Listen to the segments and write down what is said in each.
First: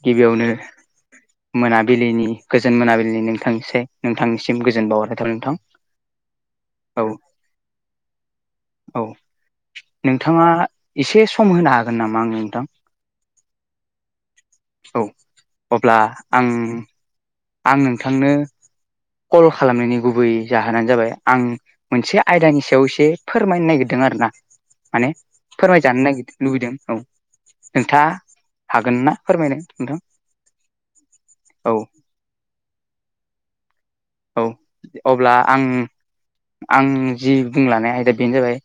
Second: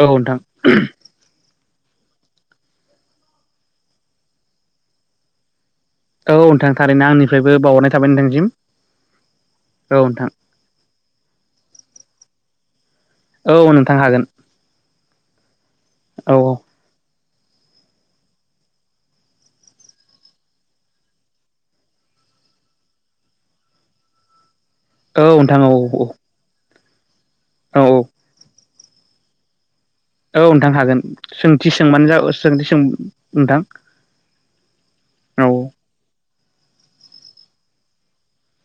औ नोंथां गिबियावनो मोनाबिलिनि गोजोन मोनाबिलिनि नोंथांनिस नोंथांनिसिम गोजोन बावहरनाय थाबाय नोंथां औ नोंथां औ थारैनो आंनिफ्रायबो बाउहरनाय थाबाय नोंथांनिसिम औ नोंथाङा एसे सम होनो हागोन नामा आंनो नोंथां औ नोंथां हागोन औ अब्ला औ आं आं नोंथांनो कल खालामनायनि गुबै जाहोनानो जाबाय आं मोनसे आयदानि सायाव एसे फोरमायनो नागिरदों। आरोना माने औ नोंथां औ फोरमायजानो नागिर लुबैदों औ औ नोंथाङा। हागोन ना फोरमायनो नोंथां? औ नोंथां हागोन औ सोंथि सोंबानो जा सोंथि सों नोंथां औ अब्ला औ आं आं जि बुंलानाय आयदा बेनो जाबाय।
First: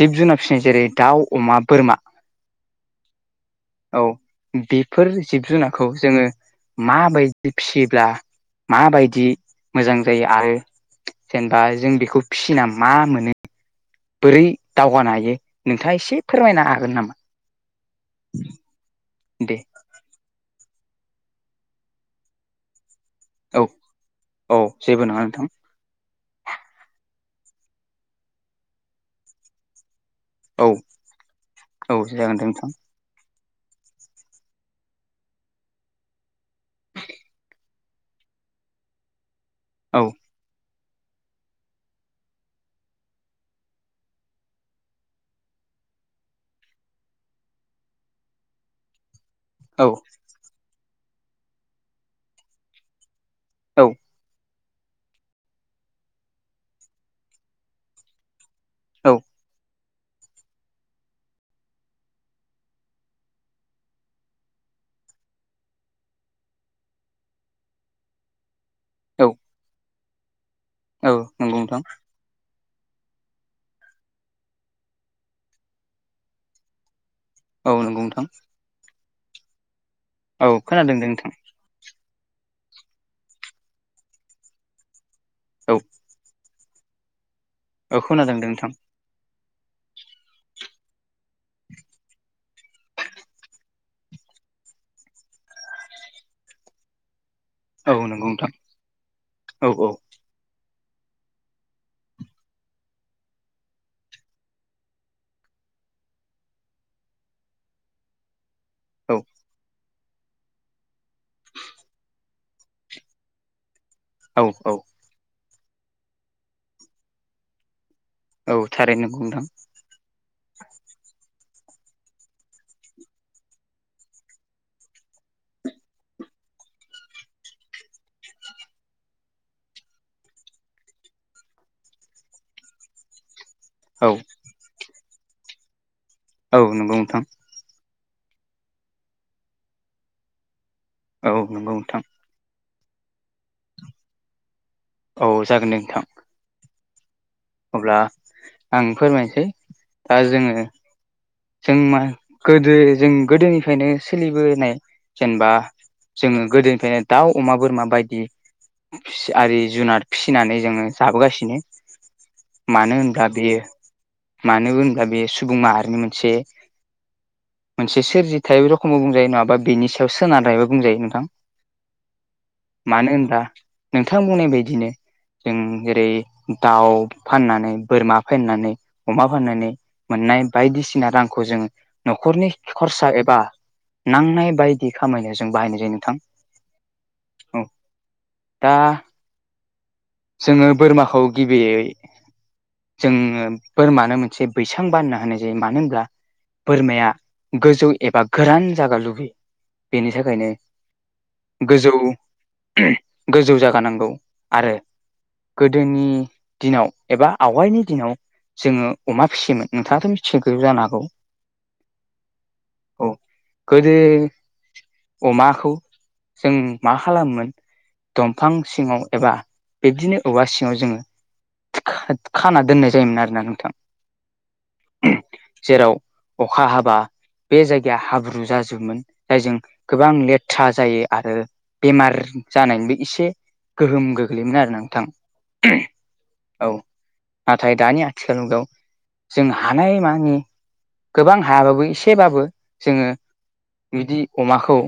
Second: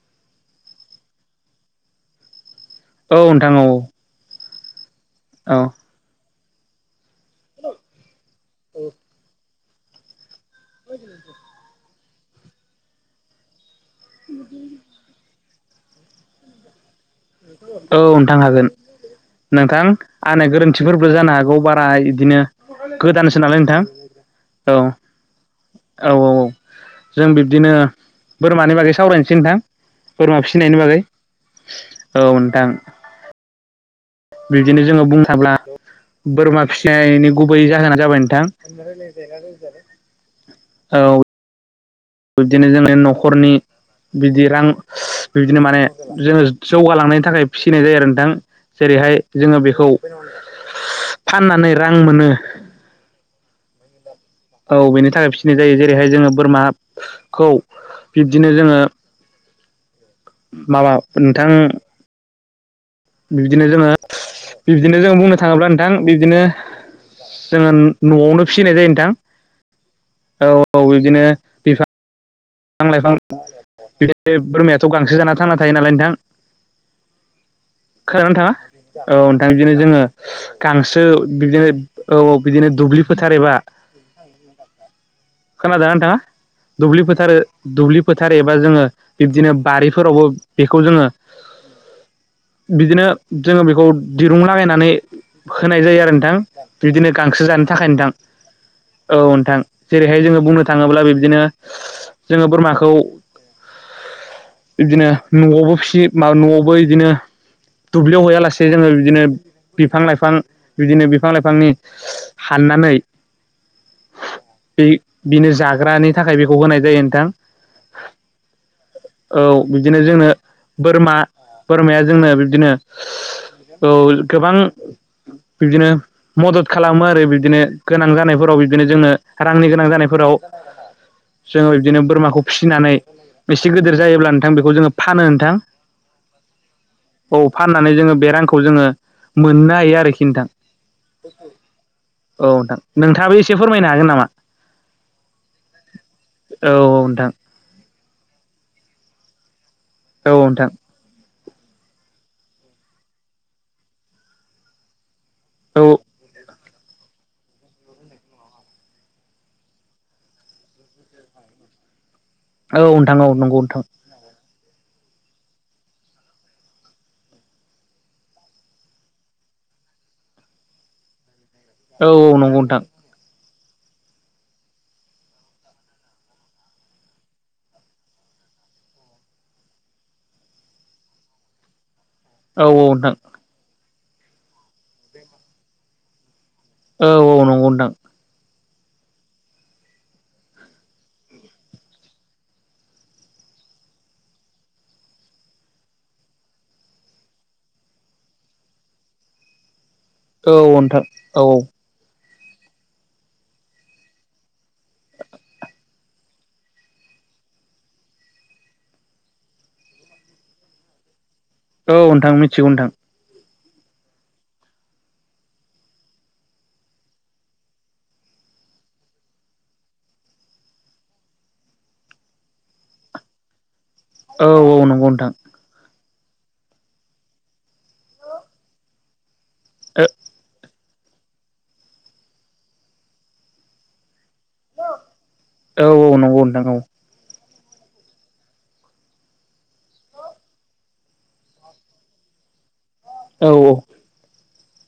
जिब जुनार फिसिनाय जेरै दाउ अमा बोरमा औ औ बेफोर जिब औ जुनारखौ जोङो माबा दियै फिसियोब्ला माबायदि मोजां जायो आरो जेनेबा जों बेखौ फिसिना मा मोनो बोरै दावगानो हायो। नोंथाङा एसे फोरमायनो हागोन नामा? औ नोंथां हागोन दे नोंथां। आंना गोरोन्थिफोरबो जानो हागौ बारा इदिनो गोदानसो नालाय औ नोंथां औ जेबो नङा नोंथां औ औ औ जों बिब्दिनो बोरमानि बागै सावरायनोसै नोंथां। बोरमा औ फिनायनि बागै औ जागोन दे नोंथां बिबदिनो जोङो बुंनो थाब्ला बोरमा फिसिनायनि गुबै जाहोन ना जाबाय नोंथां औ औ बिबदिनो जोंनि न'खरनि बिदि रां बि्दिनो माने जोङो जौगालांनायनि थाखाय फिसिनाय जायो आरो नोंथां। जेरैहाय जोङो बेखौ औ फाननानै रां मोनो। औ औ बेनि थाखाय फिसिनाय जायो जेरैहाय जोङो बोरमाखौ बिब्दिनो जोङो माबा नोंथां बिब्दिनो जोङो बिबदिनो जों बुंनो थाङोब्ला नोंथां बिब्दिनो जोङो नवावनो फिसिनाय जायो नोंथां औ ओ। औ नंगौ नोंथां बिफां लाइफां बिदि बोरमायाथ' गांसो जाना थांना थायो नालाय नोंथां। औ नंगौ नोंथां खोनादोंना नोंथाङा? औ नोंथां बिदिनो जोङो औ खोनादों गांसो दे नोंथां बिदिनो औ बिदिनो दुब्लि फोथार एबा औ खोनादोना नोंथाङा? दुब्लि फोथार औ दुब्लि फोथार खोनादों दे एबा नोंथां जोङो बिब्दिनो बारिफोरावबो बेखौ जोङो बिदिनो जोङो बेखौ दिरुं लागायनानै होनाय जायो आरो नोंथां बिदिनो गांसो जानो थाखाय औ नोंथां नंगौ औ नोंथां औ औ जेरैहाय जोङो बुंनो थाङोब्ला बिब्दिनो जोङो बोरमाखौ बिदिनो नवावबो फिसि माबा नवावबो इदिनो दुब्लियाव हैयालासे सिनो बिदिनो औ [inaudible] बिफां लाइफां बिदिनो बिफां लाइफांनि हाननानै औ औ बे बिनो जाग्रानि थाखाय बेखौ होनाय जायो नोंथां। औ थारैनो नंगौ औ नोंथां बिदिनो जोंनो बोरमा बोरमाया जोंनो बिबदिनो औ गोबां बिबदिनो मदद खालामो आरो बिबदिनो गोनां जानायफोराव बिबदिनो जोंनो रांनि गोनां जानायफोराव जोङो [unintelligible] बिदिनो बोरमाखौ फिसिनानै एसे गिदिर औ जायोब्ला नोंथां बेखौ जोङो फानो नोंथां। औ नंगौ नोंथां औ फाननानै जोङो बे रांखौ जोङो मोननो हायो आरोखि नोंथां औ नंगौ नोंथां औ नोंथां। नोंथाङाबो एसे फोरमायनो हागोन नामा? औ जागोन दे नोंथां। औ औ नोंथां। अब्ला आं फोरमायनोसै दा औ जोङो नोंथां जों मा गोदो जों गोदोनिफ्रायनो सोलिबोनाय जेनेबा औ औ जोङो गोदो गोदोनिफ्रायनो दाउ, अमा, बोरमा बायदि आरि जुनाद फिसिनानै जोंङो जाबोगासिनो। मानो नोंथां होनब्ला औ बेयो नंगौ नोंथां मानो होनब्ला बेयो सुबुं माहारिनि मोनसे मोनसे सोरजिथाइ रोखोमबो बुंजायो नंङाबा बेनि सायाव सोनारनायबो बुंजायो नोंथां। औ औ नंगौ नोंथां मानो होनबा नोंथां बुंनाय बायदिनो जों जेरै दाउ फाननानै बोरमा फाननानै अमा फाननानै मोननाय बायदिसिना रांखौ जोंङो न'खरनि औ औ खरसा नोंथां एबा नांनाय बायदि खामायनाय जों बाहायनाय जायो नोंथां। औ औ नंगौ नोंथां। दा जोंङो बोरमाखौ गिबियै [inaudible] जोंङो बोरमानो मोनसे बैसां बानना होनाय जायो मानो होनब्ला बोरमाया गोजौ एबा गोरान जागा लुबैयो। बेनि थाखायनो औ नोंथां औ गोजौ गोजौ जागानांगौ आरो गोदोनि दिनाव एबा आवगायनि दिनाव जोङो अमा फिसियोमोन नोंथांङाथ' मिथियो जानो हागौ। औ नोंथां मिथिगौ नोंथां। औ गोदो अमाखौ जों मा खालामोमोन। दंफां सिङांव एबा बिब्दिनो औवा सिङांव जोंङो खाना दोननाय जायोमोन आरोना नोंथां। औ औ नंगौ नोंथां जेराव अखा हाबा बे जायगाया हाब्रु जाजोब जायजों गोबां औ लेथ्रा जायो। आरो बेमार जानायनिबो एसे गोहोम गो मोन आरो नोंथां औ [inaudible] नाथाय दानि आथिखाल मुगायाव जों हानाय मानि गोबां हायाबाबो एसेबाबो जोङो औ बिदि अमाखौ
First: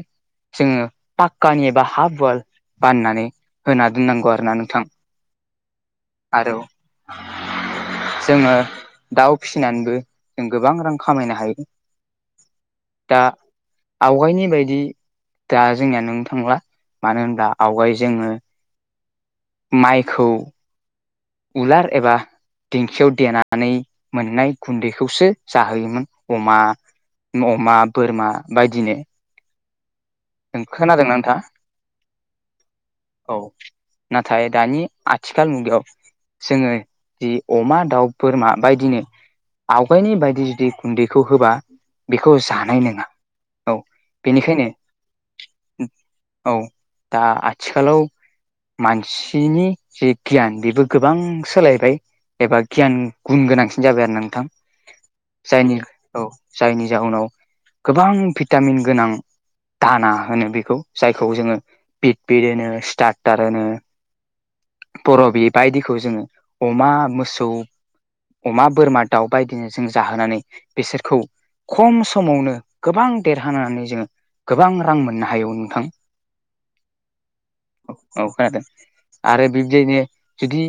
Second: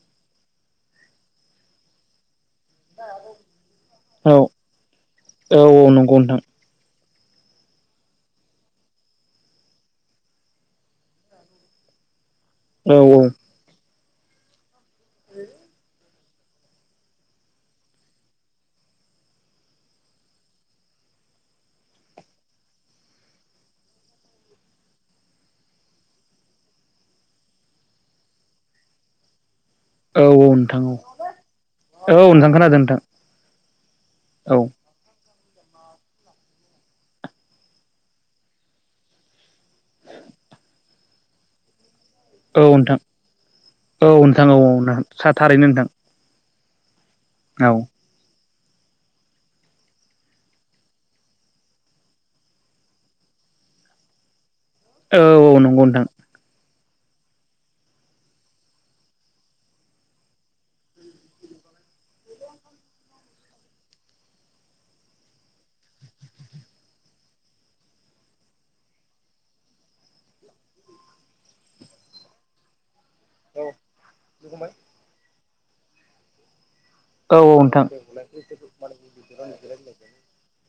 जोंङो पाक्कानि एबा हाफ उयाल बाननानै होना औ दोननांगौ आरोना नोंथां। औ औ नंगौ नोंथां। आरो जोङो दाउ फिसिनानैबो जों गोबां रां खामायनो हायो। औ दा आवगायनि बायदि दा जोंनिया नों थांला मानो होना आवगाय जोंङो माइखौ उलार एबा दिेंखियाव देनानै मोननाय गुन्दैखौसो जाहोयोमोन अमा अमा बोरमा बायदिनो औ औ नोंथां औ खोनादोंना नोंथाङा औ नोंथां खोनादों नोंथां। औ नाथाय औ दानि आथिखाल मुगायाव जोंङो जि अमा दाउ बोरमा बायदिनो आवगायनि बायदि जुदि गुन्दैखौ होबा बेखौ औ जानाय नोंथां नंङा औ नोंथां औ नोंथां थारैनो नोंथां बेनिखायनो औ दा औ आथिखालाव मानसिनि जे गियान बेबो गोबां सोलायबाय एबा गियान गुन गोन गोनांसिन जाबाय आरो नोंथां औ औ जायनि नंगौ नोंथां औ जायनि जाउनाव गोबां भिटामिन गोनां दाना होनो बेखौ जायखौ जोंङो बिटपिट होनो स्टार्टार होनो बरबि बायदिखौ जोंङो अमा मोसौ अमा बोरमा दाउ बायदिनो जों जाहोनानै बिसोरखौ खम समावनो गोबां देरहानानै जोंङो गोबां रां मोननो हायो नोंथां औ नोंथां औ खोनादों आरो बिबदियैनो जुदि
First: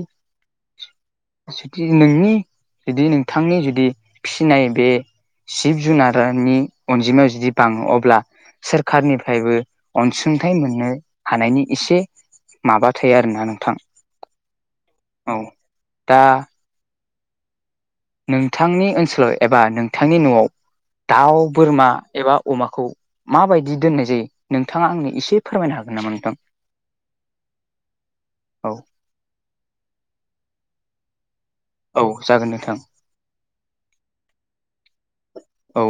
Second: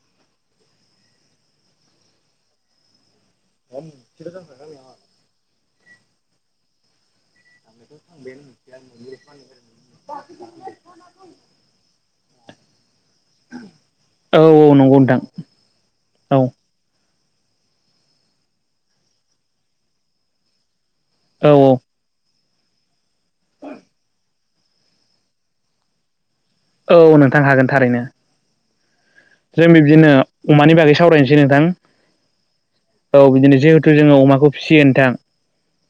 जुदि नोंनि बिदि नों थांनि जुदि फिसिनाय बे जिब जुनारनि अनजिमायाव जुदि बाङो अब्ला सोरखारनिफ्रायबो अनसुंथाइ मोननो हानायनि इसे माबा थायो आरोना नोंथां औ औ नंगौ नोंथां औ दा औ नोंथांनि ओनसोलाव एबा नोंथांनि न'आव दाउ बोरमा एबा अमाखौ माबायदि दोननाय जायो नोंथाङा आंनो एसे फोरमायनो हागोन नामा नोंथां औ नोंथां हागोन थारैनो औ जों बे बिदिनो अमानि बागै सावरायनसै नोंथां औ जागोन नोंथां औ बिदिनो जिहेतु जोङो अमाखौ फिसियो नोंथां औ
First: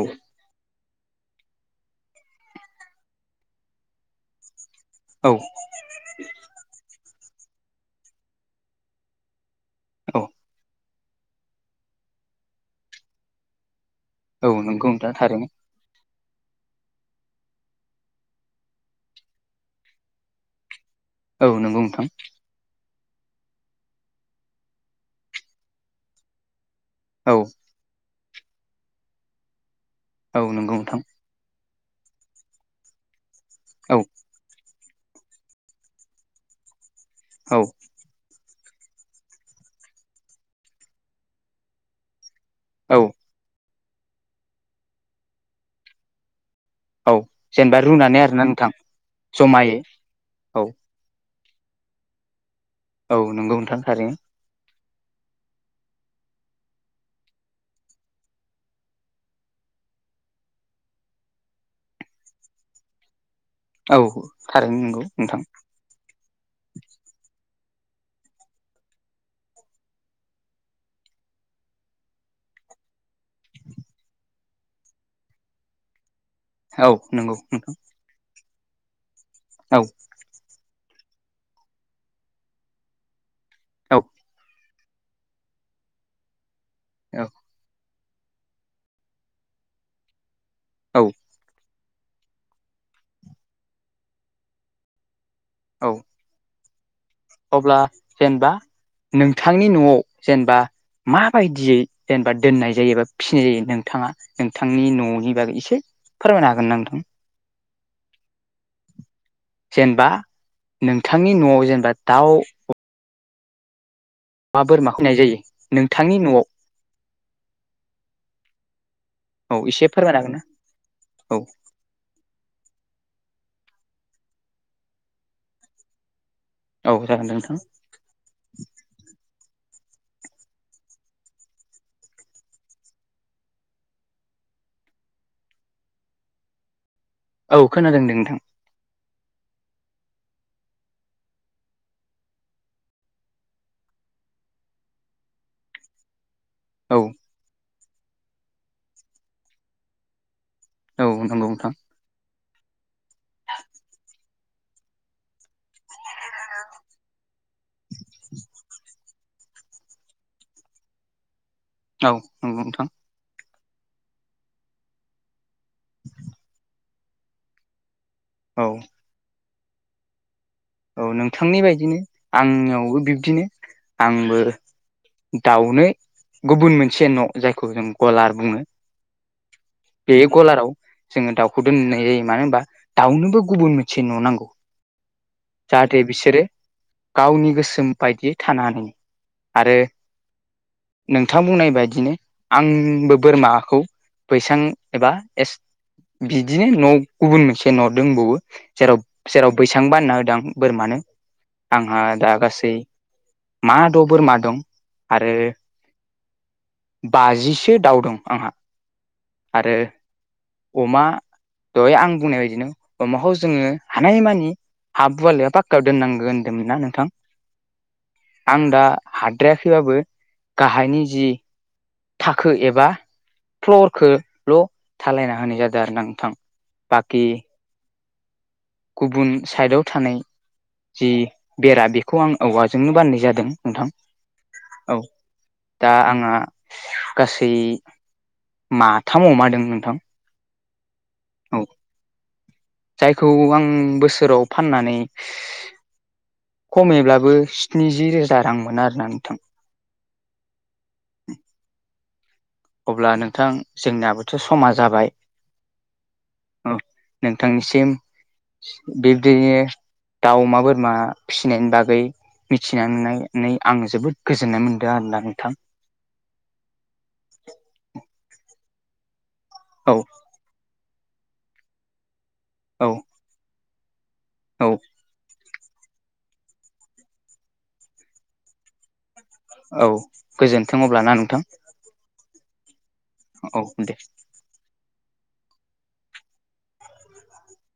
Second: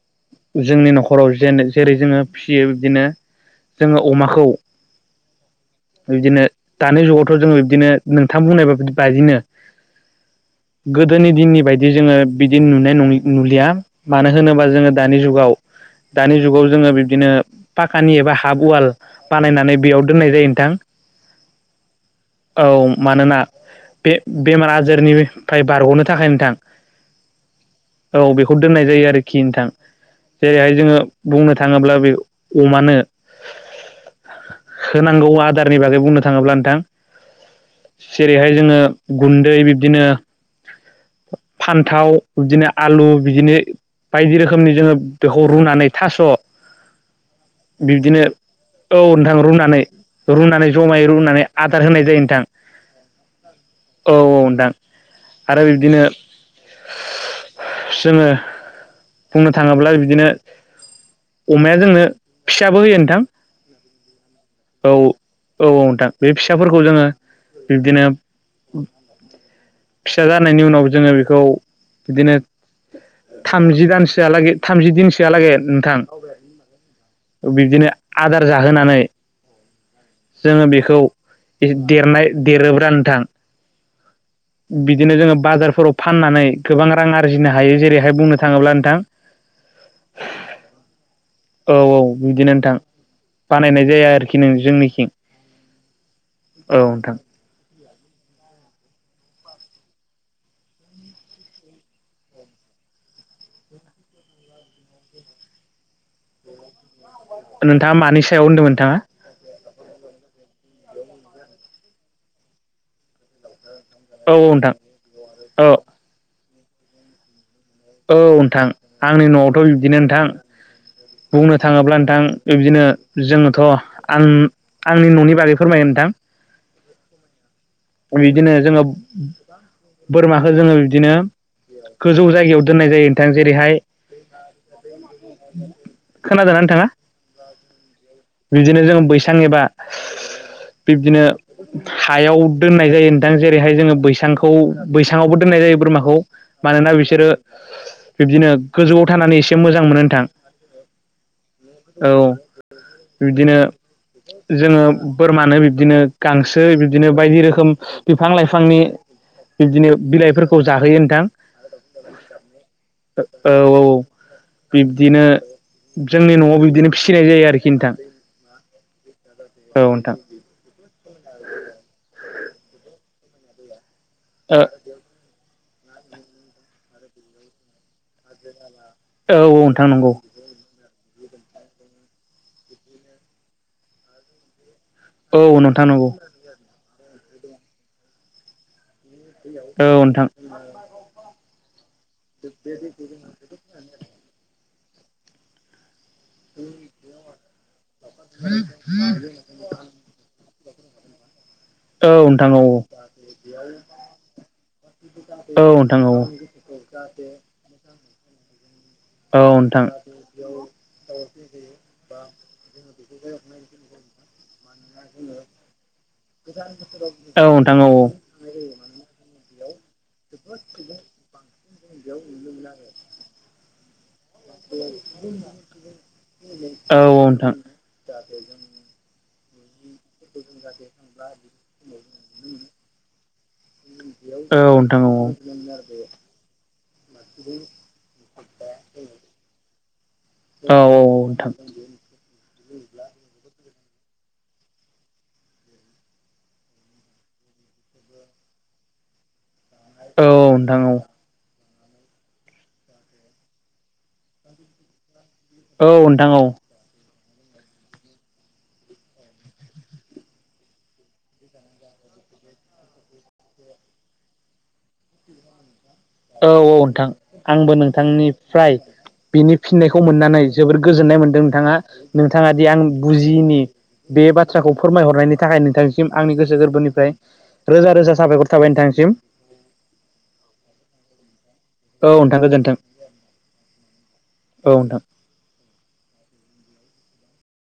जोंनि नखराव जेन जेरै जोङो फियो बिदिनो जोङो अमाखौ औ बिदिनो दानि जुगावथ' जोङो बिदिनो नोंथां बुंनायबा बि बायदिनो औ गोदोनि दिननि बायदि जोङो बिदि नुनाय नुलिया मानो औ होनोबा नंगौ जोङो नोंथां दानि थारैनो जुगाव दानि जुगाव जोङो बिब्दिनो पाखानि एबा हाफ वाल बानायनानै बेयाव दोननाय जायो नोंथां औ नंगौ नोंथां औ मानोना बे बेमार आजारनिफाय बारग'नो थाखाय नोंथां औ औ बेखौ दोननाय जायो आरोखि नोंथां औ नंगौ जेरैहाय जोङो नोंथां बुंनो थां थाङोब्ला बे अमानो औ होनांगौ आदारनि बागै बुंनो थाङोब्ला नोंथां औ जेरैहाय जोङो गुन्दै बिब्दिनो फान्थाव बिदिनो औ आलु बिदिनो बायदि रोखोमनि जोङो बेखौ रुनानै थास' औ जेनेबा रुनानै बिब्दिनो आरोना नोंथां औ नोंथां जमायै रुनानै औ रुनानै जमायै रुनानै आदार होनाय जायो नोंथां औ नोंगौ नोंथां औ थारैनो औ नोंथां आरो बिब्दिनो जोङो बुंनो थांङोब्ला बिदिनो अमाया जोंनो फिसाबो होयो नोंथां औ थारैनो औ नंगौ नोंथां औ नोंथां बे फिसाफोरखौ जोङो बिबदिनो फिसा जा नायनि उनाव जोंङो बेखौ बिदिनो थामजि दानसोआलागै थामजि दिनसोआलागै आरो नोंथां औ नंगौ नोंथां बिब्दिनो जाहोनानै औ जोंङो बेखौ देरनाय देरोब्रा नोंथां। औ बिदिनो जोंङो बाजारफोराव फाननानै गोबां रां औ आरजिनो हायो। जेरै बुंनो थांङोब्ला नोंथां औ औ औ बिदिनो नोंथां बानायनाय जाया आरोखि नों जोंनिखिं औ औ नोंथां अब्ला जेनेबा नोंथांनि न'आव जेनेबा माबायदियै जेनेबा दोननाय जायो एबा फिसिनाय जायो नोंथाङा नोंथांनि न'नि बागै एसे फोरमायनो हागोन ना नोंथां? ओ नोंथाङा मानि सायाव होनदों नोंथाङा? जेनेबा नोंथांनि न'आव जेनेबा दाउ औ अमा नोंथां बोरमा फिनाय जायो। औ नोंथांनि न'आव औ नोंथां आंनि औ न'आवथ' एसे बिब्दिनो फोरमायनो नोंथां हागोन ना औ बुंनो थाङोब्ला नोंथां बिदिनो जोङो थ' आं आंनि न'नि बागै फोरमायगोन नोंथां। औ जागोन दे नोंथां। बिदिनो जोङो बोरमाखौ जोङो बिदिनो गोजौ जायगायाव दोननाय जायो। नोंथां जेरैहाय खोनादोंना थाङा? औ खोनादों नोंथां। थां एबा बिब्दिनो हायाव दोननाय जायो नोंथां जेरैहाय जोङो बैसांखौ बैसाङावबो दोननाय जायो बोरमाखौ। मानोना औ बिसोरो बिब्दिनो गोजौआव थानानै एसे मोजां मोनो नोंथां। औ नंगौ नोंथां औ बिब्दिनो जोङो बोरमानो बिब्दिनो गांसो बिब्दिनो बायदि रोखोम बिफां लाइफांनि बिब्दिनो बिलाइफोरखौ जाहोयो नोंथां। औ नंगौ नोंथां। औ औ औ बिब्दिनो जोंनि न'आव बिब्दिनो फिसिनाय जायो आरोखि नोंथां। औ औ नोंथां औ नोंथांनि बायदिनो आंनियावबो बिब्दिनो आंबो दाउनो गुबुन मोनसे न' जायखौ जों गलार बुङो। औ औ नोंथां नंगौ। बे गलाराव जोङो दाउखौ दोननाय जायो मानो होनबा दाउनोबो गुबुन मोनसे न' नांगौ। औ नोंथां जाहाथे नंगौ। बिसोरो गावनि गोसोम बायदियै थानानै औ नोंथां थां बुंनाय बायदिनो आंबो बोरमाखौ बैसां एबा ए बिदिनो न' गुबुन मोनसे न' दोंबावो जेराव जेराव बैसां बानना होदां बोरमानो आंहा नंगौ औ दा नोंथां औ नोंथां औ गासै मा द' बोरमा दं। आरो औ नोंथां औ बाजिसो दाउ दं आंहा औ आरो नोंथां। अमा दहाय आं बुंनाय बायदिनो अमाखौ जोङो हानायमानि गुवाल एबा पाक्कायाव दोननांगौ होनदोंमोन ना नोंथां। औ नोंथां औ आं दा हाद्रायाखैबाबो गाहायनि जि थाखो एबा फ्लरखो ल' थालायना होनाय जादों आरो ना नोंथां। बाखि जाथों [unintelligible] गुबुन साइडाव थानाय जि बेरा बेखौ आं औवाजोंनो बाननाय जादों नोंथां। औ दा आंहा गासै माथाम अमा दो नोंथां। औ औ नोंथां औ जायखौ आं बोसोराव फाननानै खमैब्लाबो स्निजि रोजा रां मोनो आरोना नोंथां। औ नोंथां औ अब्ला नोंथां जोंनियाबोथ' समा जाबाय औ नोंथां औ नोंथांनिसिम बिबदिनो दाउ, अमा, बोरमा फिसिनायनि बागै मिथिनानैनै आं जोबोद गोजोननाय मोनदों आरोना नोंथां। औ औ नोंथां आंबो नोंथांनिफ्राय बिनि औ फिननायखौ मोननानै जोबोर गोजोननाय मोनदों नोंथाङा नोंथाङा दि आं औ बुजिनि बे औ बाथ्राखौ फोरमायहरनायनि थाखाय नोंथांसिम आंनि गोसो गोरबोनिफ्राय रोजा रोजा साबफायखर थाबाय नोंथांसिम। औ गोजोन्थों अब्ला ना नोंथां औ नोंथां गोजोनथों औ दे औ नोंथां